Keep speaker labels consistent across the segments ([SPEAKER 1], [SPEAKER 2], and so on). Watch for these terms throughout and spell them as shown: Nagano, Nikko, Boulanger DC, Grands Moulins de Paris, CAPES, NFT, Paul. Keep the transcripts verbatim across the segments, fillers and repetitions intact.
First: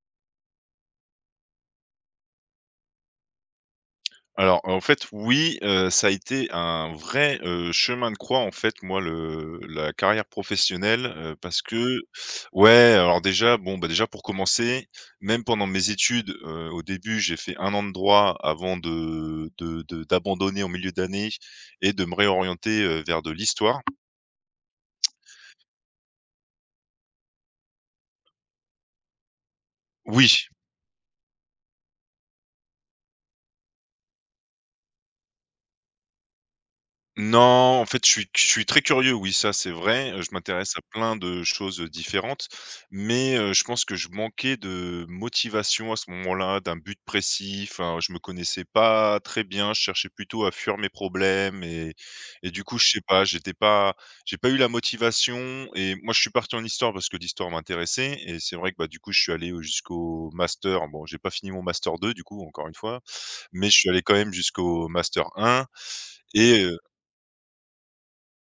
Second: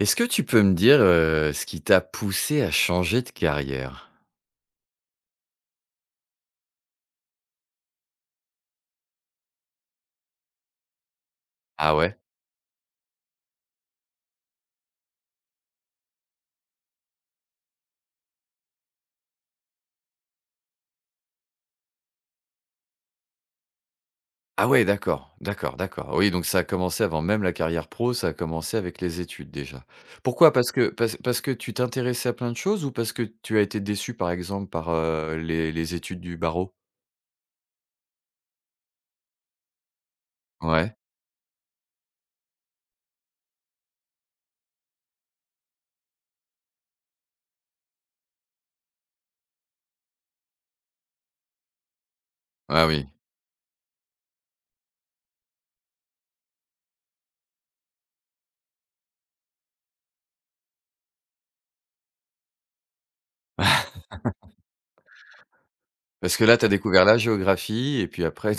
[SPEAKER 1] Est-ce que tu peux me dire, heu, ce qui t'a poussé à changer de carrière?
[SPEAKER 2] Alors, en fait, oui, heu, ça a été un vrai, heu, chemin de croix, en fait, moi, le la carrière professionnelle, heu, parce
[SPEAKER 1] Ah
[SPEAKER 2] que
[SPEAKER 1] ouais?
[SPEAKER 2] ouais, alors déjà, bon, bah, déjà, pour commencer, même pendant mes études, heu, au début, j'ai fait un an de droit avant de de de d'abandonner en milieu d'année et de me réorienter, heu, vers de l'histoire.
[SPEAKER 1] Ah ouais, d'accord, d'accord, d'accord. Oui, donc ça a commencé avant même la carrière pro, ça a commencé avec les études déjà.
[SPEAKER 2] Oui.
[SPEAKER 1] Pourquoi? Parce que parce parce que tu t'intéressais à plein de choses ou parce que tu as été déçu, par exemple, par, heu, les les études du barreau?
[SPEAKER 2] Non, en fait, je suis je suis très curieux, oui, ça, c'est vrai. Heu, je m'intéresse à
[SPEAKER 1] Ouais.
[SPEAKER 2] plein de choses, différentes, mais heu, je pense que je manquais de motivation à ce moment-là, d'un but précis. Enfin, je me connaissais pas très bien, je cherchais plutôt à fuir mes problèmes et et du coup,
[SPEAKER 1] Ah
[SPEAKER 2] je sais
[SPEAKER 1] oui.
[SPEAKER 2] pas, j'étais pas j'ai pas eu la motivation et moi, je suis parti en histoire parce que l'histoire m'intéressait et c'est vrai que, bah, du coup, je suis allé jusqu'au master. Bon, j'ai pas fini mon master deux, du coup, encore une fois, mais je suis allé quand même jusqu'au master un
[SPEAKER 1] Parce que là, tu
[SPEAKER 2] et
[SPEAKER 1] as découvert la géographie et puis après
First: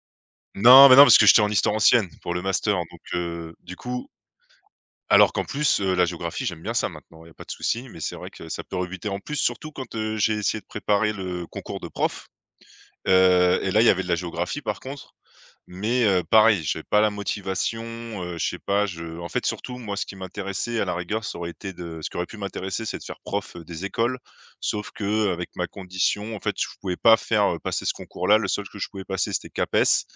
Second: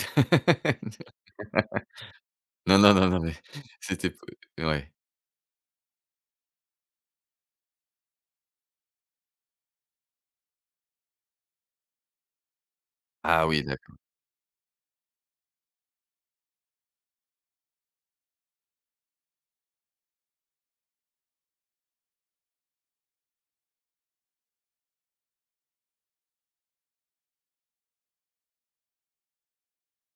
[SPEAKER 2] non, mais non, parce que j'étais en histoire ancienne pour le master,
[SPEAKER 1] non, non,
[SPEAKER 2] donc
[SPEAKER 1] non, non, mais
[SPEAKER 2] heu, du coup
[SPEAKER 1] c'était p ouais.
[SPEAKER 2] alors qu'en plus, heu, la géographie, j'aime bien ça maintenant, il y a pas de souci, mais c'est vrai que ça peut rebuter en plus, surtout quand, heu, j'ai essayé de préparer le concours de prof,
[SPEAKER 1] Ah
[SPEAKER 2] heu
[SPEAKER 1] oui,
[SPEAKER 2] et là, il y
[SPEAKER 1] d'accord.
[SPEAKER 2] avait de la géographie par contre mais heu, pareil, j'avais pas la motivation, heu, je sais pas, je en fait, surtout, moi, ce qui m'intéressait, à la rigueur, ça aurait été de ce qui aurait pu m'intéresser, c'est de faire prof, heu, des écoles. Sauf que euh, avec ma condition, en fait, je pouvais pas faire, heu, passer ce concours-là. Le seul que je pouvais passer, c'était CAPES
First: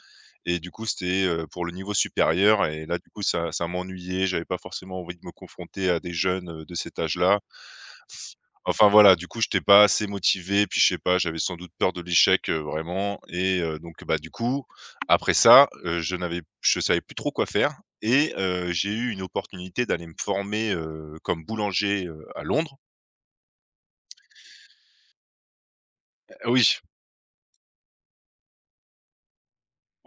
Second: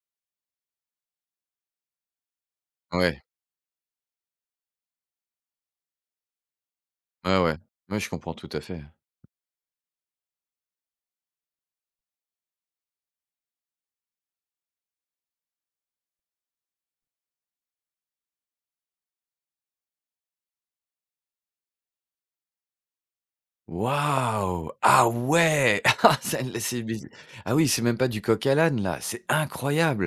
[SPEAKER 2] et du coup, c'était, heu, pour le niveau supérieur et là, du coup,
[SPEAKER 1] Ouais.
[SPEAKER 2] ça ça m'ennuyait. J'avais pas forcément envie de me confronter à des jeunes, heu, de cet
[SPEAKER 1] Ouais,
[SPEAKER 2] âge-là.
[SPEAKER 1] ouais. Ouais, je comprends tout à fait.
[SPEAKER 2] Enfin voilà, du coup, j'étais pas assez motivé, puis je sais pas, j'avais sans doute peur de l'échec, heu, vraiment et heu, donc bah, du coup, après ça, heu, je n'avais je savais plus trop quoi faire et heu, j'ai eu une opportunité d'aller me former, heu, comme boulanger, heu, à Londres.
[SPEAKER 1] Waouh! Ah ouais! Ah
[SPEAKER 2] Ah
[SPEAKER 1] celle-là,
[SPEAKER 2] oui.
[SPEAKER 1] c'est mais ah oui, c'est même pas du coq à l'âne là, c'est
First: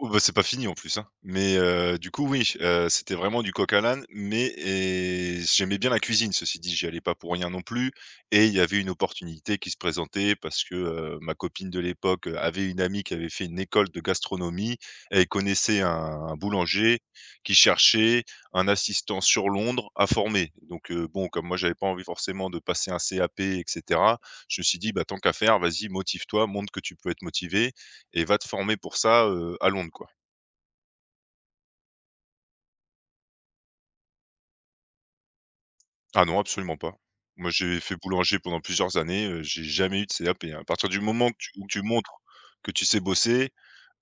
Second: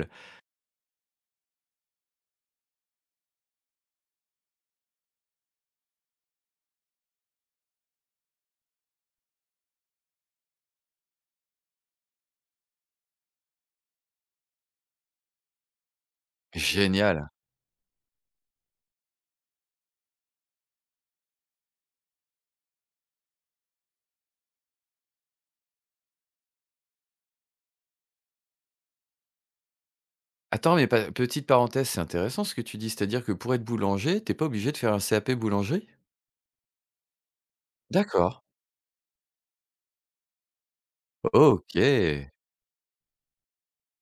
[SPEAKER 2] Oh bah, c'est pas fini en plus, hein. Mais heu, du coup oui, heu, c'était vraiment du coq à l'âne, mais et j'aimais bien la cuisine, ceci dit, j'y allais pas pour rien non plus et il y avait une opportunité qui se présentait parce que, heu, ma copine de l'époque, avait une amie qui avait fait une école de gastronomie. Elle connaissait un un boulanger
[SPEAKER 1] Génial!
[SPEAKER 2] qui cherchait un assistant sur Londres à former. Donc heu, bon, comme moi j'avais pas envie forcément de passer un C A P et cetera, je me suis dit: «Bah, tant qu'à faire, vas-y motive-toi, montre que tu peux être motivé. Et va te former pour ça, heu, à Londres, quoi.
[SPEAKER 1] Attends, mais pa petite parenthèse, c'est intéressant ce que tu dis, c'est-à-dire que pour être boulanger, t'es pas obligé de faire un C A P boulangerie?
[SPEAKER 2] Ah non, absolument pas. Moi, j'ai fait boulanger
[SPEAKER 1] D'accord.
[SPEAKER 2] pendant plusieurs années, heu, j'ai jamais eu de C A P, hein. À partir du moment que tu où tu montres
[SPEAKER 1] OK.
[SPEAKER 2] que tu sais bosser,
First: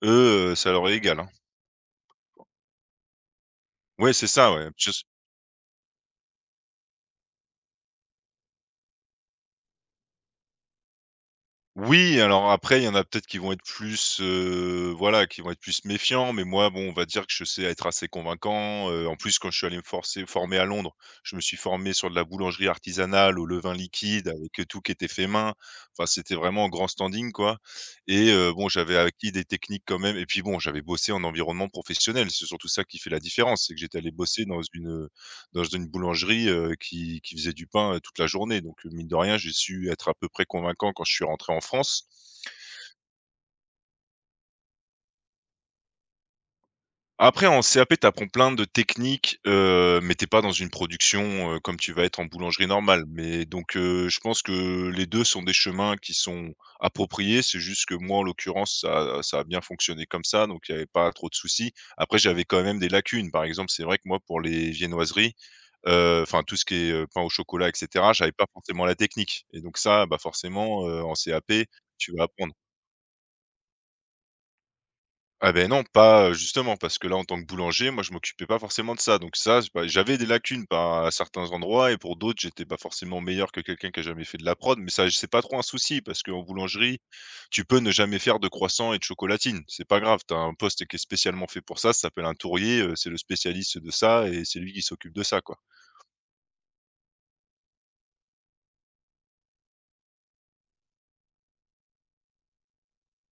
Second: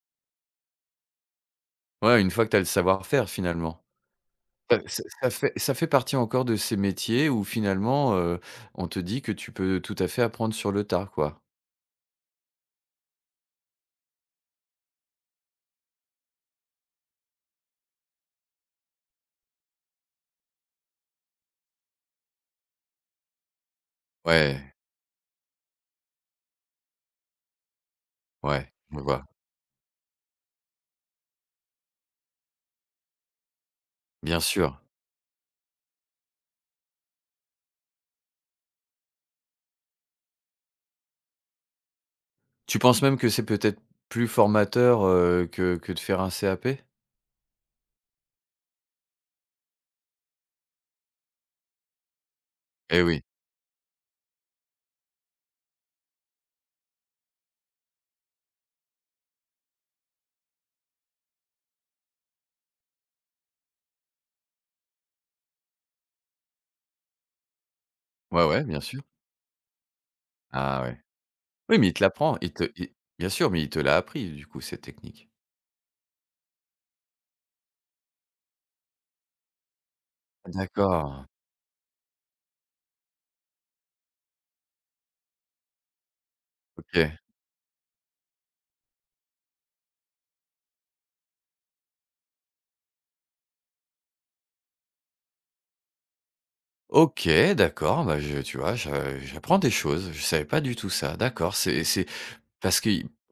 [SPEAKER 2] eux, heu, ça leur est égal, hein.
[SPEAKER 1] Ouais, une fois que tu as le savoir-faire finalement.
[SPEAKER 2] Ouais, c'est ça, ouais.
[SPEAKER 1] Heu,
[SPEAKER 2] Je
[SPEAKER 1] ça ça fait ça fait partie encore de ces métiers où finalement, heu, on te dit que tu peux tout à fait apprendre sur le tard quoi.
[SPEAKER 2] Oui, alors après, il y en a peut-être qui vont être plus, heu, voilà, qui vont être plus méfiants, mais moi, bon, on va dire que je sais être assez convaincant, heu, en plus, quand je suis allé me forcer former à Londres, je me suis formé sur de la boulangerie artisanale, au levain liquide, avec, heu,
[SPEAKER 1] Ouais,
[SPEAKER 2] tout qui était fait main. Enfin, c'était vraiment en grand standing, quoi et heu, bon,
[SPEAKER 1] ouais,
[SPEAKER 2] j'avais
[SPEAKER 1] je vois.
[SPEAKER 2] acquis des techniques quand même et puis, bon, j'avais bossé en environnement professionnel. C'est surtout ça qui fait la différence, c'est que j'étais allé
[SPEAKER 1] Bien
[SPEAKER 2] bosser dans
[SPEAKER 1] sûr.
[SPEAKER 2] une, dans une boulangerie, heu, qui qui faisait du pain, heu, toute la journée donc euh, mine de rien, j'ai su être à peu près convaincant quand je suis rentré en France.
[SPEAKER 1] Tu penses même que c'est peut-être plus formateur, heu, que que de faire un C A P?
[SPEAKER 2] Après en C A P, tu apprends plein de techniques, heu, mais t'es pas dans une production, heu, comme tu vas être en boulangerie
[SPEAKER 1] Eh
[SPEAKER 2] normale.
[SPEAKER 1] oui.
[SPEAKER 2] Mais donc heu, je pense que les deux sont des chemins qui sont appropriés. C'est juste que moi, en l'occurrence, ça ça a bien fonctionné comme ça, donc il y avait pas trop de soucis. Après, j'avais quand même des lacunes. Par exemple, c'est vrai que moi, pour les viennoiseries, heu, enfin tout ce qui est, heu, pain au chocolat et cetera, j'avais pas
[SPEAKER 1] Ouais, ouais, bien
[SPEAKER 2] forcément la
[SPEAKER 1] sûr.
[SPEAKER 2] technique et donc ça, bah,
[SPEAKER 1] Ah
[SPEAKER 2] forcément,
[SPEAKER 1] ouais.
[SPEAKER 2] heu, en C A P,
[SPEAKER 1] Oui, mais il te
[SPEAKER 2] tu vas
[SPEAKER 1] l'apprend,
[SPEAKER 2] apprendre.
[SPEAKER 1] il te il bien sûr, mais il te l'a appris du coup cette technique?
[SPEAKER 2] Ah ben non, pas, heu, justement parce que là, en tant que boulanger, moi, je m'occupais pas forcément de ça donc ça, c'est pas j'avais des lacunes par à
[SPEAKER 1] D'accord,
[SPEAKER 2] certains endroits et pour d'autres, j'étais pas forcément meilleur que quelqu'un qui a jamais fait de la prod mais ça, c'est pas trop un souci parce qu'en boulangerie,
[SPEAKER 1] OK.
[SPEAKER 2] tu peux ne jamais faire de croissants et de chocolatine. C'est pas grave, tu as un poste qui est spécialement fait pour ça, ça s'appelle un tourrier, heu, c'est le spécialiste de ça et c'est lui qui s'occupe de ça, quoi.
[SPEAKER 1] OK, d'accord, bah, je tu vois, je j'apprends des choses, je savais pas du tout ça, d'accord, c'est c'est parce que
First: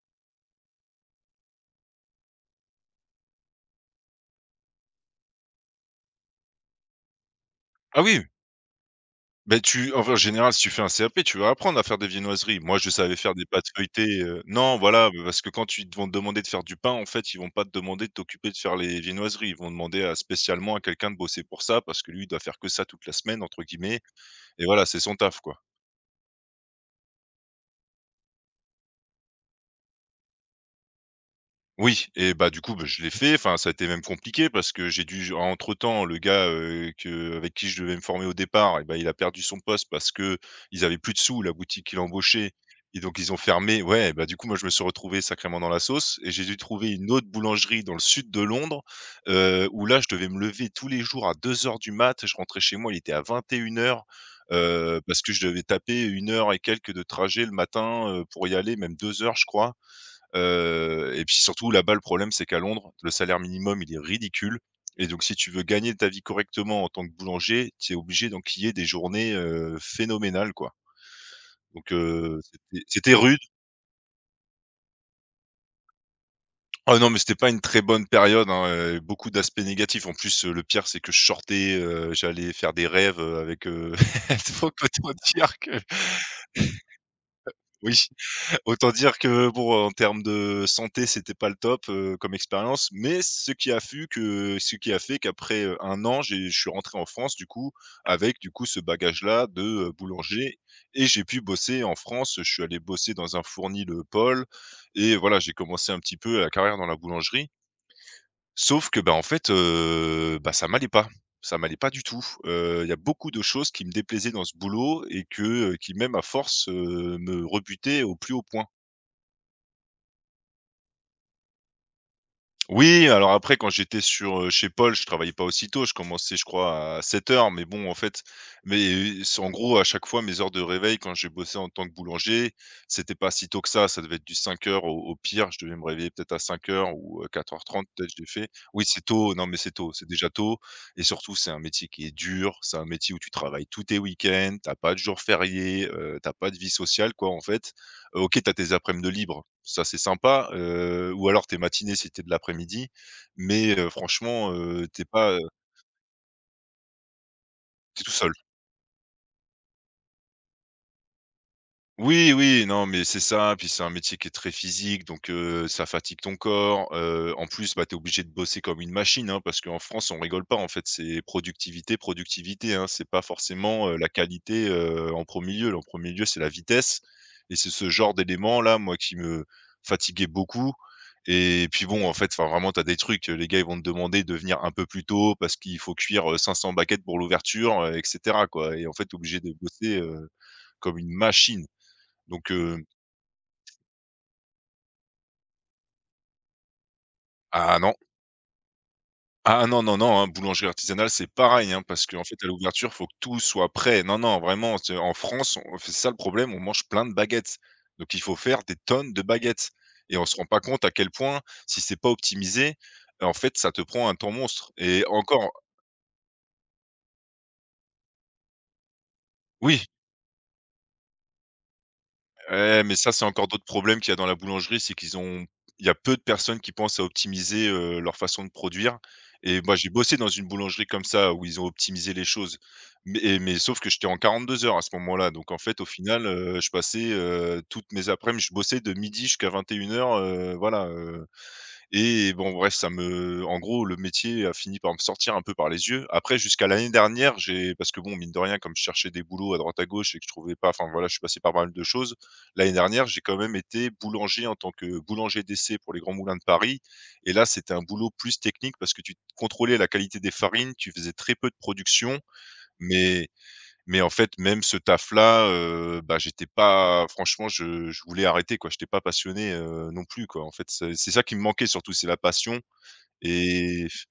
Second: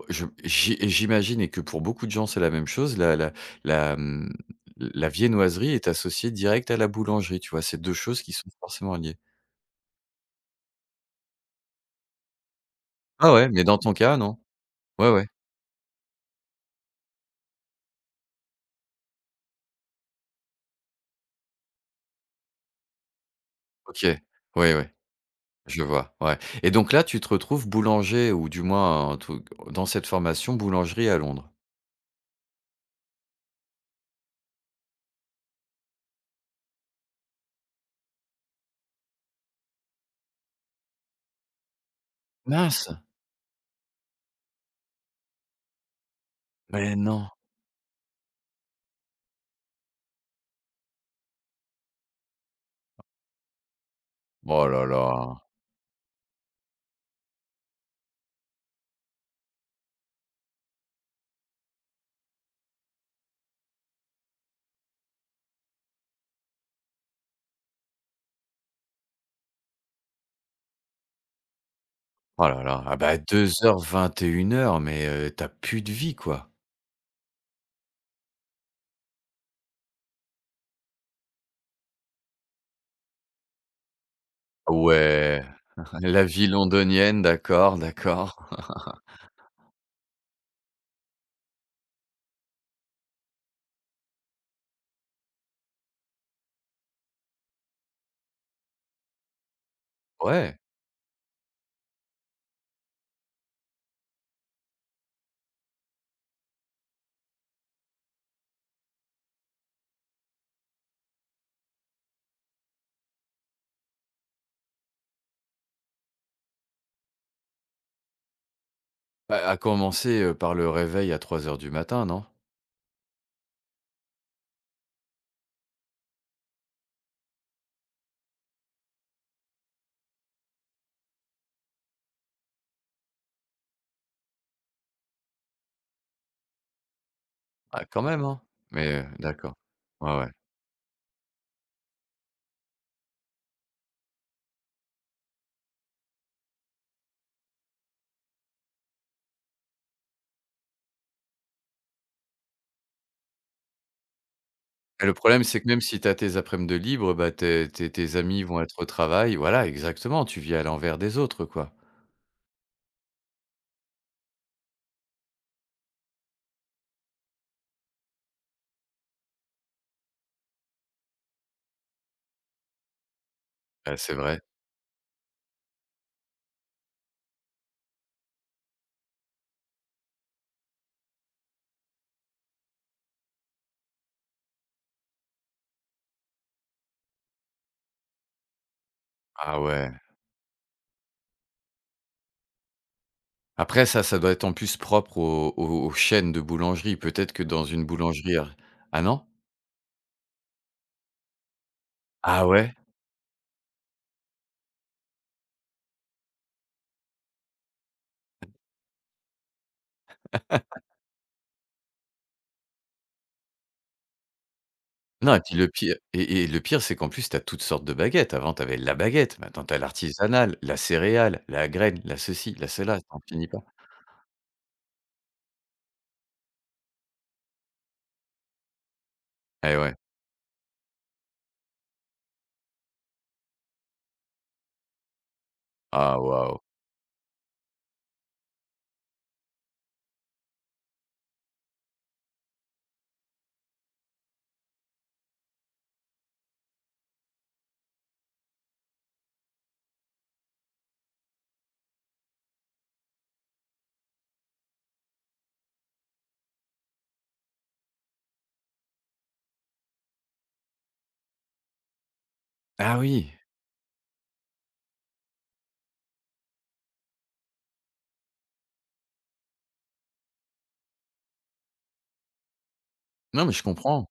[SPEAKER 1] je j'i j'imagine et que pour beaucoup de gens, c'est la même chose, la la la, mmh, la viennoiserie est associée direct à la boulangerie, tu vois? C'est deux
[SPEAKER 2] Ah
[SPEAKER 1] choses
[SPEAKER 2] oui,
[SPEAKER 1] qui sont forcément liées.
[SPEAKER 2] ben tu enfin, en général, si tu fais un C A P, tu vas apprendre à faire des viennoiseries. Moi, je savais faire
[SPEAKER 1] Ah
[SPEAKER 2] des
[SPEAKER 1] ouais, mais
[SPEAKER 2] pâtes
[SPEAKER 1] dans ton cas,
[SPEAKER 2] feuilletées,
[SPEAKER 1] non?
[SPEAKER 2] heu non, voilà,
[SPEAKER 1] Ouais,
[SPEAKER 2] bah,
[SPEAKER 1] ouais.
[SPEAKER 2] parce que quand ils te vont te demander de faire du pain, en fait, ils vont pas te demander de t'occuper de faire les viennoiseries. Ils vont demander à spécialement à quelqu'un de bosser pour ça, parce que lui, il doit faire que ça toute la semaine, entre guillemets
[SPEAKER 1] OK.
[SPEAKER 2] et
[SPEAKER 1] Oui oui,
[SPEAKER 2] voilà, c'est son taf, quoi.
[SPEAKER 1] je vois, ouais et donc là, tu te retrouves boulanger ou du moins un truc dans cette formation boulangerie à Londres?
[SPEAKER 2] Oui et bah, du coup, bah, je l'ai fait. Enfin, ça a été même compliqué parce que j'ai dû entre-temps, le gars, heu, que avec qui je devais me former au départ et ben, il a perdu son poste parce que ils avaient plus de sous, la boutique qu'il embauchait
[SPEAKER 1] Mince!
[SPEAKER 2] et donc ils ont fermé. Ouais, bah, du coup, moi, je me suis retrouvé sacrément dans la sauce et j'ai dû trouver
[SPEAKER 1] Mais
[SPEAKER 2] une autre
[SPEAKER 1] non!
[SPEAKER 2] boulangerie dans le sud de Londres, heu, où là, je devais me lever tous les jours à deux heures du mat. Je rentrais chez moi, il était à vingt et une heures,
[SPEAKER 1] Oh là
[SPEAKER 2] heu,
[SPEAKER 1] là!
[SPEAKER 2] parce que je devais taper une heure et quelques de trajet le matin, heu, pour y aller, même deux heures, je crois. Heu et puis surtout là-bas, le problème, c'est qu'à Londres, le salaire minimum, il est ridicule et donc si tu veux gagner ta vie correctement en tant que boulanger, tu es obligé d'enquiller des journées, heu, phénoménales, quoi. Donc heu,
[SPEAKER 1] Oh là là!
[SPEAKER 2] c'était
[SPEAKER 1] Ah
[SPEAKER 2] c'était
[SPEAKER 1] bah
[SPEAKER 2] rude.
[SPEAKER 1] deux heures-vingt et une heures mais heu, tu as plus de vie, quoi.
[SPEAKER 2] Ah non, mais c'était pas une très bonne période, hein, heu, beaucoup d'aspects négatifs. En plus, heu, le pire, c'est que je sortais, heu, j'allais faire des rêves, heu, avec, heu, faut pas trop
[SPEAKER 1] Ouais,
[SPEAKER 2] dire que
[SPEAKER 1] la vie londonienne, d'accord,
[SPEAKER 2] oui.
[SPEAKER 1] d'accord.
[SPEAKER 2] Autant dire que bon, en termes de santé, c'était pas le top, heu, comme expérience, mais ce qui a fut que ce qui a fait qu'après, heu, 1 an, j'ai je suis rentré en France du coup, avec du coup ce bagage-là de, heu, boulanger
[SPEAKER 1] Ouais,
[SPEAKER 2] et j'ai pu bosser en France. Je suis allé bosser dans un fournil, heu, Paul et voilà, j'ai commencé un petit peu la carrière dans la boulangerie. Sauf que, bah, en fait, heu, bah, ça m'allait pas. Ça m'allait pas du tout. Heu, il y a beaucoup de choses qui me déplaisaient dans ce boulot et que, heu, qui même à force, heu, me rebutaient au plus haut point.
[SPEAKER 1] bah, à commencer, heu, par le réveil à trois heures du matin, non?
[SPEAKER 2] Oui, alors après quand j'étais sur, heu, chez Paul, je travaillais pas aussitôt, je commençais je crois à sept heures, mais bon en fait mais euh, c'est en gros à chaque fois mes heures de réveil quand j'ai bossé en tant que boulanger, c'était pas si tôt que ça, ça devait être du cinq heures au au pire, je devais me réveiller peut-être à cinq heures ou euh, quatre heures trente
[SPEAKER 1] Ah quand
[SPEAKER 2] peut-être je
[SPEAKER 1] même,
[SPEAKER 2] l'ai
[SPEAKER 1] hein?
[SPEAKER 2] fait. Oui
[SPEAKER 1] Mais
[SPEAKER 2] c'est
[SPEAKER 1] heu,
[SPEAKER 2] tôt, non
[SPEAKER 1] d'accord.
[SPEAKER 2] mais c'est tôt, c'est
[SPEAKER 1] Ouais,
[SPEAKER 2] déjà
[SPEAKER 1] ouais.
[SPEAKER 2] tôt et surtout c'est un métier qui est dur, c'est un métier où tu travailles tous tes week-ends, t'as pas de jours fériés, heu, tu pas de vie sociale quoi en fait. Heu, OK, t'as as tes aprèm de libre, ça c'est sympa, heu, ou alors tes matinées si t'es de l'après-midi, mais heu, franchement, heu, tu
[SPEAKER 1] Et le
[SPEAKER 2] pas, t'es
[SPEAKER 1] problème, c'est que même si tu as tes après-midi de libre, bah, tes tes
[SPEAKER 2] tout
[SPEAKER 1] tes
[SPEAKER 2] seul.
[SPEAKER 1] amis vont être au travail. Voilà, exactement, tu vis à l'envers des autres, quoi.
[SPEAKER 2] Oui, oui, non, mais c'est ça, puis c'est un métier qui est très physique, donc heu, ça fatigue ton corps, heu, en plus, bah, tu es obligé de bosser comme une machine, hein, parce qu'en France, on rigole pas, en fait, c'est productivité, productivité, hein. C'est pas forcément, heu,
[SPEAKER 1] Ah,
[SPEAKER 2] la
[SPEAKER 1] c'est vrai.
[SPEAKER 2] qualité, heu, en premier lieu. En premier lieu, c'est la vitesse et c'est ce genre d'élément-là, moi, qui me fatiguait beaucoup. Et puis bon, en fait, enfin, vraiment, tu as des trucs, les gars, ils vont te demander de venir un peu plus tôt parce qu'il faut cuire, heu, cinq cents baguettes pour l'ouverture, heu et cetera, quoi. Et en fait, tu obligé de
[SPEAKER 1] Ah ouais.
[SPEAKER 2] bosser, heu, comme une machine. Donc heu,
[SPEAKER 1] Après ça, ça doit être en plus propre aux aux aux chaînes de boulangerie. Peut-être que dans
[SPEAKER 2] ah
[SPEAKER 1] une
[SPEAKER 2] non,
[SPEAKER 1] boulangerie ar ah non?
[SPEAKER 2] ah non, non, non, hein, boulangerie artisanale, c'est pareil, hein, parce qu'en fait,
[SPEAKER 1] Ah
[SPEAKER 2] à
[SPEAKER 1] ouais?
[SPEAKER 2] l'ouverture, faut que tout soit prêt. Non, non, vraiment, c'est en France, on c'est ça le problème, on mange plein de baguettes. Donc il faut faire des tonnes de baguettes et on se rend pas compte à quel point, si c'est pas optimisé, en fait, ça te prend un temps monstre et
[SPEAKER 1] Non et
[SPEAKER 2] encore
[SPEAKER 1] puis le pire et et le pire, c'est qu'en plus, tu as toutes sortes de baguettes. Avant, tu avais la baguette, maintenant tu as
[SPEAKER 2] oui.
[SPEAKER 1] l'artisanale, la céréale, la graine, la ceci, la
[SPEAKER 2] Ouais, mais
[SPEAKER 1] cela,
[SPEAKER 2] ça,
[SPEAKER 1] t'en
[SPEAKER 2] c'est encore
[SPEAKER 1] finis pas.
[SPEAKER 2] d'autres problèmes qu'il y a dans la boulangerie, c'est qu'ils ont il y a peu de personnes qui pensent à optimiser, heu, leur façon de produire et moi,
[SPEAKER 1] Eh
[SPEAKER 2] j'ai
[SPEAKER 1] ouais.
[SPEAKER 2] bossé dans une boulangerie comme ça où ils ont optimisé les choses, mais et mais sauf que j'étais en quarante-deux heures à ce moment-là, donc en fait, au
[SPEAKER 1] Ah
[SPEAKER 2] final, heu,
[SPEAKER 1] waouh.
[SPEAKER 2] je passais, heu, toutes mes après-midi je bossais de midi jusqu'à vingt et une heures, heu, voilà, et bon bref, ça me en gros, le métier a fini par me sortir un peu par les yeux. Après jusqu'à l'année dernière, j'ai parce que bon, mine de rien, comme je cherchais des boulots à droite à gauche et que je trouvais pas enfin voilà, je suis passé par pas mal de choses. L'année dernière, j'ai quand même été boulanger en tant que boulanger d'essai pour les Grands Moulins de Paris et là, c'était un boulot plus technique parce que tu contrôlais la qualité des farines, tu faisais très peu de production,
[SPEAKER 1] Ah
[SPEAKER 2] mais
[SPEAKER 1] oui.
[SPEAKER 2] mais en fait, même ce taf-là, heu, bah, j'étais pas franchement, je je voulais arrêter, quoi. J'étais pas passionné, heu, non plus, quoi. En fait, c'est c'est ça qui me manquait surtout, c'est la passion
[SPEAKER 1] Non, mais je
[SPEAKER 2] et
[SPEAKER 1] comprends.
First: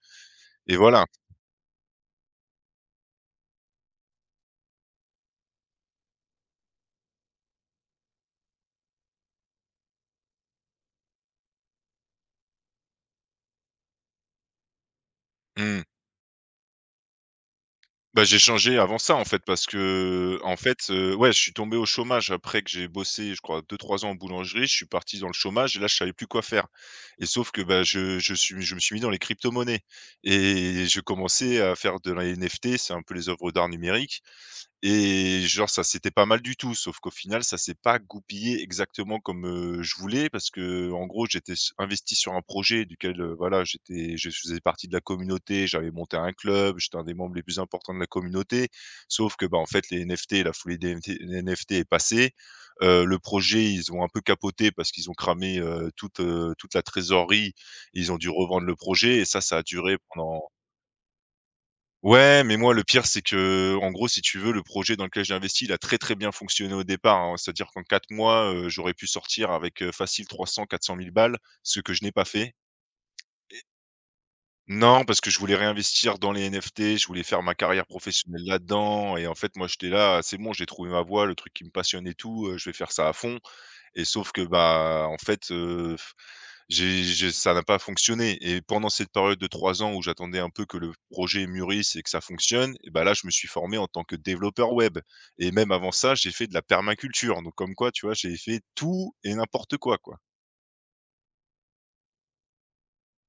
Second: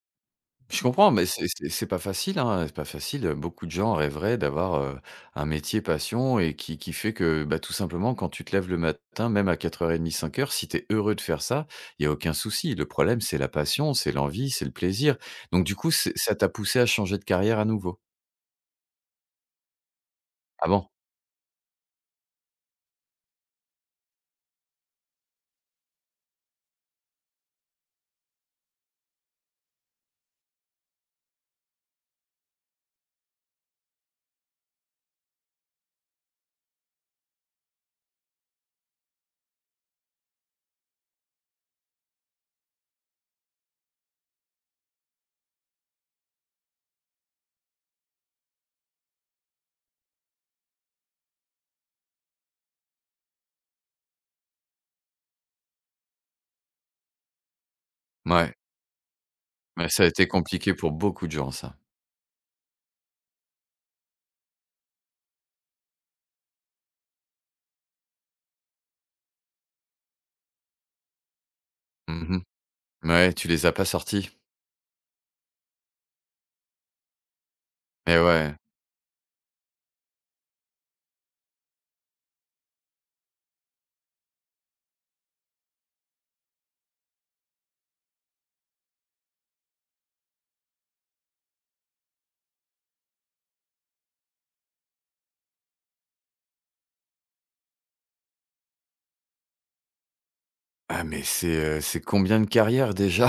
[SPEAKER 2] et
[SPEAKER 1] Je
[SPEAKER 2] voilà.
[SPEAKER 1] comprends, mais c'est c'est c'est pas facile, hein, c'est pas facile, beaucoup de gens rêveraient d'avoir, heu, un métier passion et qui qui fait que, bah, tout simplement quand tu te lèves le matin, même à quatre heures trente, cinq heures, si tu es heureux de faire ça, il y a aucun souci. Le problème, c'est la passion, c'est l'envie, c'est le plaisir. Donc du
[SPEAKER 2] Mmh.
[SPEAKER 1] coup, c'est ça t'a poussé à changer de carrière à nouveau?
[SPEAKER 2] Bah, j'ai changé avant ça, en fait, parce que en
[SPEAKER 1] Ah
[SPEAKER 2] fait,
[SPEAKER 1] bon?
[SPEAKER 2] heu, ouais, je suis tombé au chômage après que j'ai bossé, je crois deux trois ans en boulangerie. Je suis parti dans le chômage et là, je savais plus quoi faire et sauf que, bah, je je suis je me suis mis dans les cryptomonnaies et je commençais à faire de la N F T, c'est un peu les œuvres d'art numérique. Et genre ça, c'était pas mal du tout, sauf qu'au final, ça s'est pas goupillé exactement comme, heu, je voulais parce que en gros, j'étais s investi sur un projet duquel, heu, voilà, j'étais je faisais partie de la communauté, j'avais monté un club, j'étais un des membres les plus importants de la communauté. Sauf que, bah, en fait, les N F T, la foulée des N F T N F T est passée. Heu, le projet, ils ont un peu capoté parce qu'ils ont cramé, heu, toute, heu, toute la trésorerie. Ils ont dû
[SPEAKER 1] Ouais.
[SPEAKER 2] revendre le projet et ça, ça a
[SPEAKER 1] Mais
[SPEAKER 2] duré
[SPEAKER 1] ça a été
[SPEAKER 2] pendant
[SPEAKER 1] compliqué pour beaucoup de gens ça.
[SPEAKER 2] ouais, mais moi, le pire, c'est que, en gros, si tu veux, le projet dans lequel j'ai investi, il a très, très bien fonctionné au départ, hein. C'est-à-dire qu'en quatre mois, heu, j'aurais pu sortir avec, heu, facile trois cents quatre cents mille balles, ce que je n'ai pas
[SPEAKER 1] Mmh
[SPEAKER 2] fait
[SPEAKER 1] mh. Ouais, tu les as pas sortis?
[SPEAKER 2] non, parce que je voulais réinvestir dans les N F T, je voulais faire ma carrière
[SPEAKER 1] Et
[SPEAKER 2] professionnelle
[SPEAKER 1] ouais.
[SPEAKER 2] là-dedans et en fait, moi, j'étais là: «C'est bon, j'ai trouvé ma voie, le truc qui me passionne et tout, heu, je vais faire ça à fond». Et sauf que, bah, en fait, heu, j'ai j'ai ça n'a pas fonctionné et pendant cette période de trois ans où j'attendais un peu que le projet mûrisse et que ça fonctionne et bah, là, je me suis formé en tant que développeur web et même avant ça, j'ai fait de la permaculture donc comme quoi, tu vois, j'ai fait tout et n'importe quoi, quoi.
[SPEAKER 1] Ah mais c'est, heu, c'est combien de carrières déjà?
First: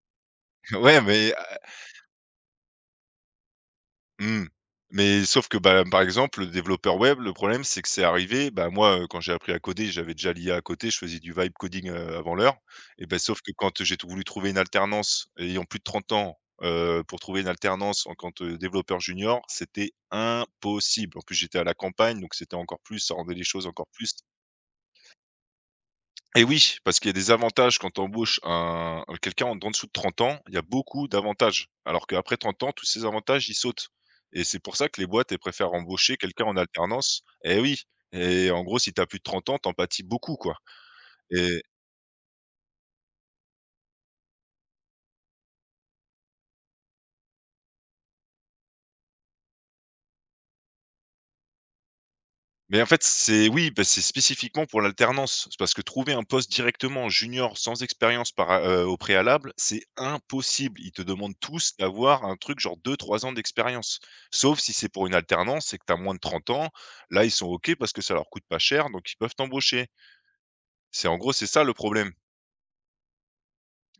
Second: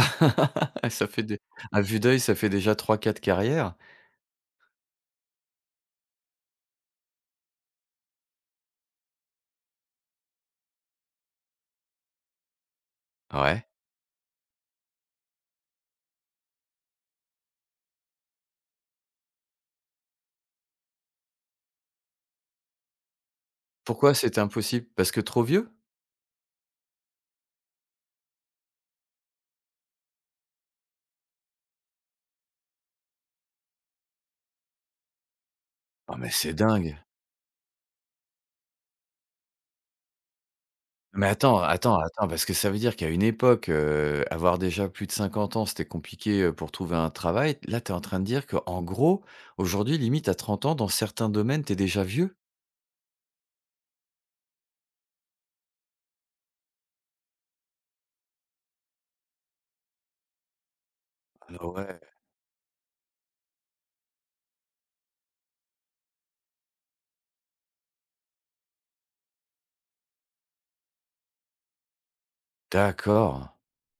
[SPEAKER 2] Ouais,
[SPEAKER 1] Ça fait
[SPEAKER 2] mais
[SPEAKER 1] des à vue d'œil, ça fait déjà trois quatre carrières.
[SPEAKER 2] Mmh. Mais sauf que, bah, par exemple, le développeur web, le problème, c'est que c'est arrivé, bah, moi, heu, quand j'ai appris à coder, j'avais déjà l'I A à côté, je faisais du vibe coding, heu, avant l'heure et bah, sauf que
[SPEAKER 1] Ouais.
[SPEAKER 2] quand j'ai t voulu trouver une alternance, ayant plus de trente ans, heu, pour trouver une alternance en tant que développeur junior, c'était impossible. En plus, j'étais à la campagne, donc c'était encore plus ça rendait les choses encore
[SPEAKER 1] Pourquoi
[SPEAKER 2] plus
[SPEAKER 1] c'était impossible? Parce que trop vieux?
[SPEAKER 2] et oui, parce qu'il y a des avantages quand on embauche un quelqu'un en d'en dessous de trente ans, il y a beaucoup d'avantages. Alors qu'après trente ans, tous ces avantages, ils sautent et c'est pour ça que les boîtes, elles préfèrent
[SPEAKER 1] Oh
[SPEAKER 2] embaucher
[SPEAKER 1] mais
[SPEAKER 2] quelqu'un
[SPEAKER 1] c'est
[SPEAKER 2] en
[SPEAKER 1] dingue.
[SPEAKER 2] alternance. Et oui et en gros, si tu as plus de trente ans, tu pâtis beaucoup, quoi.
[SPEAKER 1] Mais attends,
[SPEAKER 2] Et
[SPEAKER 1] attends, attends, parce que ça veut dire qu'à une époque, heu, avoir déjà plus de cinquante ans, c'était compliqué, heu, pour trouver un travail. Là, tu es en train de dire qu'en gros, aujourd'hui, limite à trente ans, dans certains domaines, tu es déjà vieux?
[SPEAKER 2] mais en fait, c'est oui, bah, c'est spécifiquement pour l'alternance. C'est parce que trouver un poste directement junior sans expérience par a au préalable, c'est impossible. Ils te demandent
[SPEAKER 1] Ah
[SPEAKER 2] tous
[SPEAKER 1] ouais,
[SPEAKER 2] d'avoir un truc genre deux, trois ans d'expérience. Sauf si c'est pour une alternance et que tu as moins de trente ans, là, ils sont OK parce que ça leur coûte pas cher, donc ils peuvent t'embaucher. C'est en gros, c'est ça le problème.
[SPEAKER 1] d'accord,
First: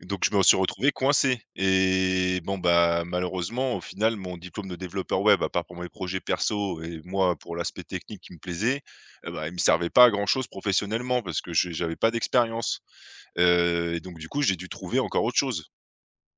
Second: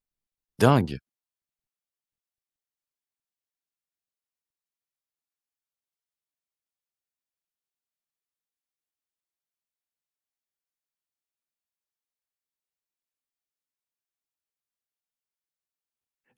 [SPEAKER 2] Donc je me suis retrouvé
[SPEAKER 1] dingue!
[SPEAKER 2] coincé et bon, bah, malheureusement, au final, mon diplôme de développeur web, à part pour mes projets perso et moi pour l'aspect technique qui me plaisait, eh bah, il me servait pas à grand-chose professionnellement parce que je j'avais pas d'expérience, heu et donc du coup, j'ai dû trouver encore autre chose.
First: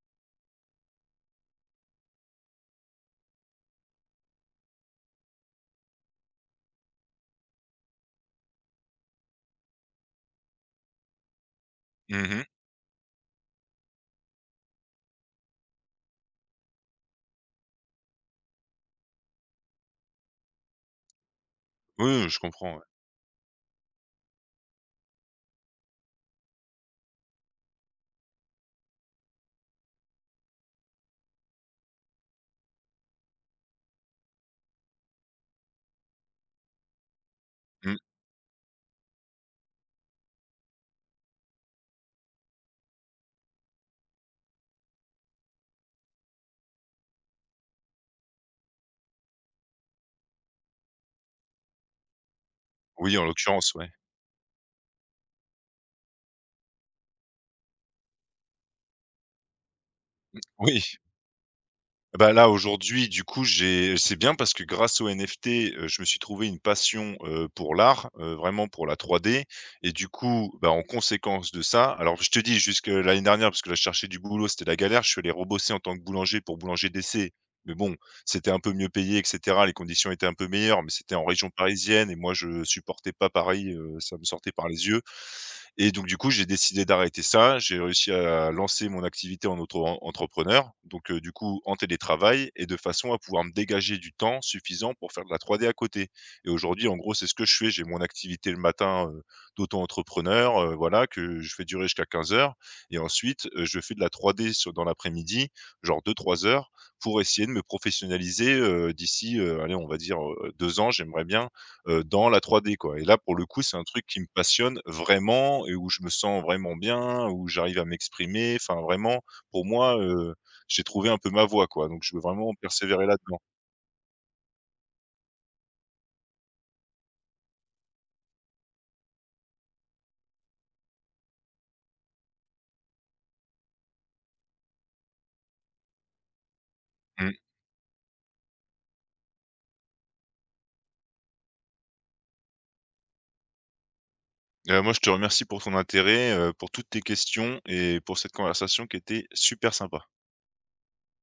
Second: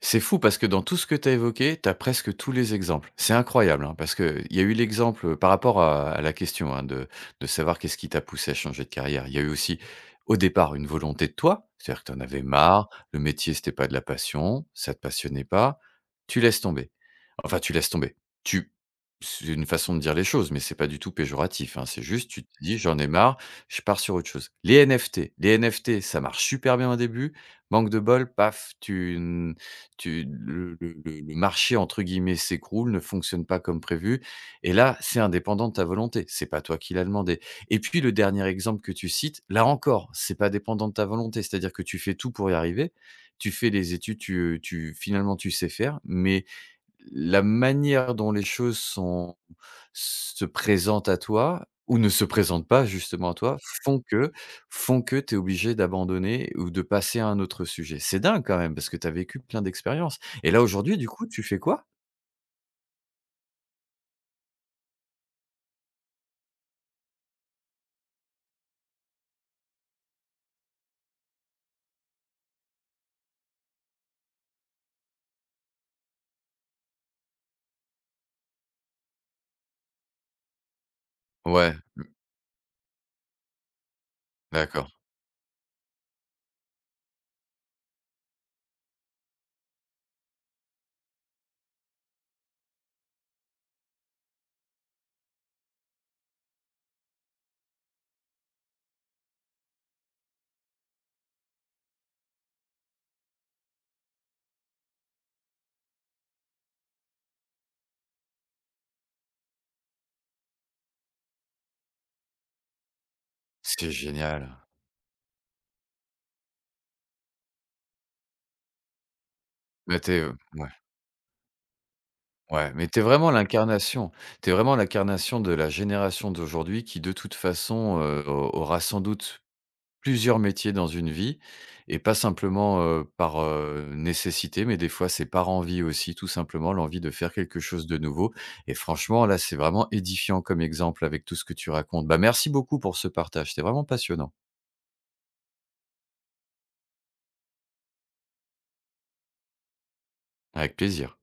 [SPEAKER 1] C'est fou parce que dans tout ce que tu as évoqué, tu as presque tous les exemples. C'est incroyable, hein, parce qu'il y a eu l'exemple euh, par rapport à, à la question hein, de, de savoir qu'est-ce qui t'a poussé à changer de carrière. Il y a eu aussi, au départ, une volonté de toi, c'est-à-dire que tu en avais
[SPEAKER 2] Mmh.
[SPEAKER 1] marre, le métier, c'était pas de la passion, ça te passionnait pas, tu laisses tomber. Enfin, tu laisses tomber. Tu c'est une façon de dire les choses, mais c'est pas du tout péjoratif, hein. C'est
[SPEAKER 2] Oui, oui,
[SPEAKER 1] juste,
[SPEAKER 2] je
[SPEAKER 1] tu te
[SPEAKER 2] comprends,
[SPEAKER 1] dis:
[SPEAKER 2] ouais.
[SPEAKER 1] «J'en ai marre, je pars sur autre chose». Les N F T les N F T, ça marche super bien au début. Manque de bol, paf, tu n tu le le le le «marché» entre guillemets s'écroule, ne fonctionne pas comme prévu et là, c'est indépendant de ta volonté. C'est pas toi qui l'as demandé et
[SPEAKER 2] Mmh.
[SPEAKER 1] puis le dernier exemple que tu cites, là encore, c'est pas dépendant de ta volonté. C'est-à-dire que tu fais tout pour y arriver. Tu fais les études, tu, tu finalement, tu sais faire, mais la manière dont les choses sont se présentent à toi ou ne se présentent pas
[SPEAKER 2] Oui, en
[SPEAKER 1] justement à toi,
[SPEAKER 2] l'occurrence, ouais.
[SPEAKER 1] font que font que tu es obligé d'abandonner ou de passer à un autre sujet. C'est dingue quand même parce que tu as vécu plein d'expériences et là
[SPEAKER 2] Oui.
[SPEAKER 1] aujourd'hui du coup tu fais quoi?
[SPEAKER 2] Bah, là, aujourd'hui, du coup, j'ai c'est bien parce que grâce aux N F T, heu, je me suis trouvé une passion, heu, pour l'art, heu, vraiment pour la trois D et du coup, bah, en conséquence de ça alors je te dis jusque l'année dernière parce que là, je cherchais du boulot, c'était la galère. Je suis allé rebosser en tant que boulanger pour Boulanger D C, mais bon, c'était un peu mieux payé et cetera. Les conditions étaient un peu meilleures, mais c'était en région
[SPEAKER 1] Ouais,
[SPEAKER 2] parisienne et moi, je supportais pas Paris, heu, ça me sortait par les
[SPEAKER 1] d'accord.
[SPEAKER 2] yeux. Et donc du coup, j'ai décidé d'arrêter ça. J'ai réussi à lancer mon activité en auto-entrepreneur, donc heu, du coup en télétravail et de façon à pouvoir me dégager du temps suffisant pour faire de la trois D à côté. Et aujourd'hui, en gros, c'est ce que je fais. J'ai mon activité le matin, heu, d'auto-entrepreneur, heu, voilà, que je fais durer jusqu'à quinze heures. Et ensuite, heu, je fais de la trois D sur dans l'après-midi, genre deux-trois heures pour essayer de me professionnaliser, heu, d'ici, heu, allez, on va dire, heu, deux ans. J'aimerais bien, heu, dans la trois D quoi et là pour le coup, c'est un
[SPEAKER 1] C'est
[SPEAKER 2] truc qui me
[SPEAKER 1] génial.
[SPEAKER 2] passionne vraiment et où je me sens vraiment bien, où j'arrive à m'exprimer, enfin vraiment pour moi,
[SPEAKER 1] Mais t'es es,
[SPEAKER 2] heu,
[SPEAKER 1] ouais,
[SPEAKER 2] j'ai trouvé un peu ma voie quoi, donc je veux vraiment
[SPEAKER 1] ouais, mais t'es
[SPEAKER 2] persévérer
[SPEAKER 1] vraiment
[SPEAKER 2] là-dedans.
[SPEAKER 1] l'incarnation. T'es vraiment l'incarnation de la génération d'aujourd'hui qui de toute façon, heu, au aura sans doute plusieurs métiers dans une vie et pas simplement, heu, par, heu, nécessité, mais des fois, c'est par envie aussi, tout simplement, l'envie de
[SPEAKER 2] Mmh,
[SPEAKER 1] faire quelque chose de nouveau et franchement, là, c'est vraiment édifiant comme exemple avec tout ce que tu racontes. Bah, merci beaucoup pour ce partage, c'était vraiment passionnant.
[SPEAKER 2] heu, moi je te remercie pour ton intérêt, heu, pour toutes tes questions et pour cette conversation qui était super sympa.
[SPEAKER 1] Avec plaisir.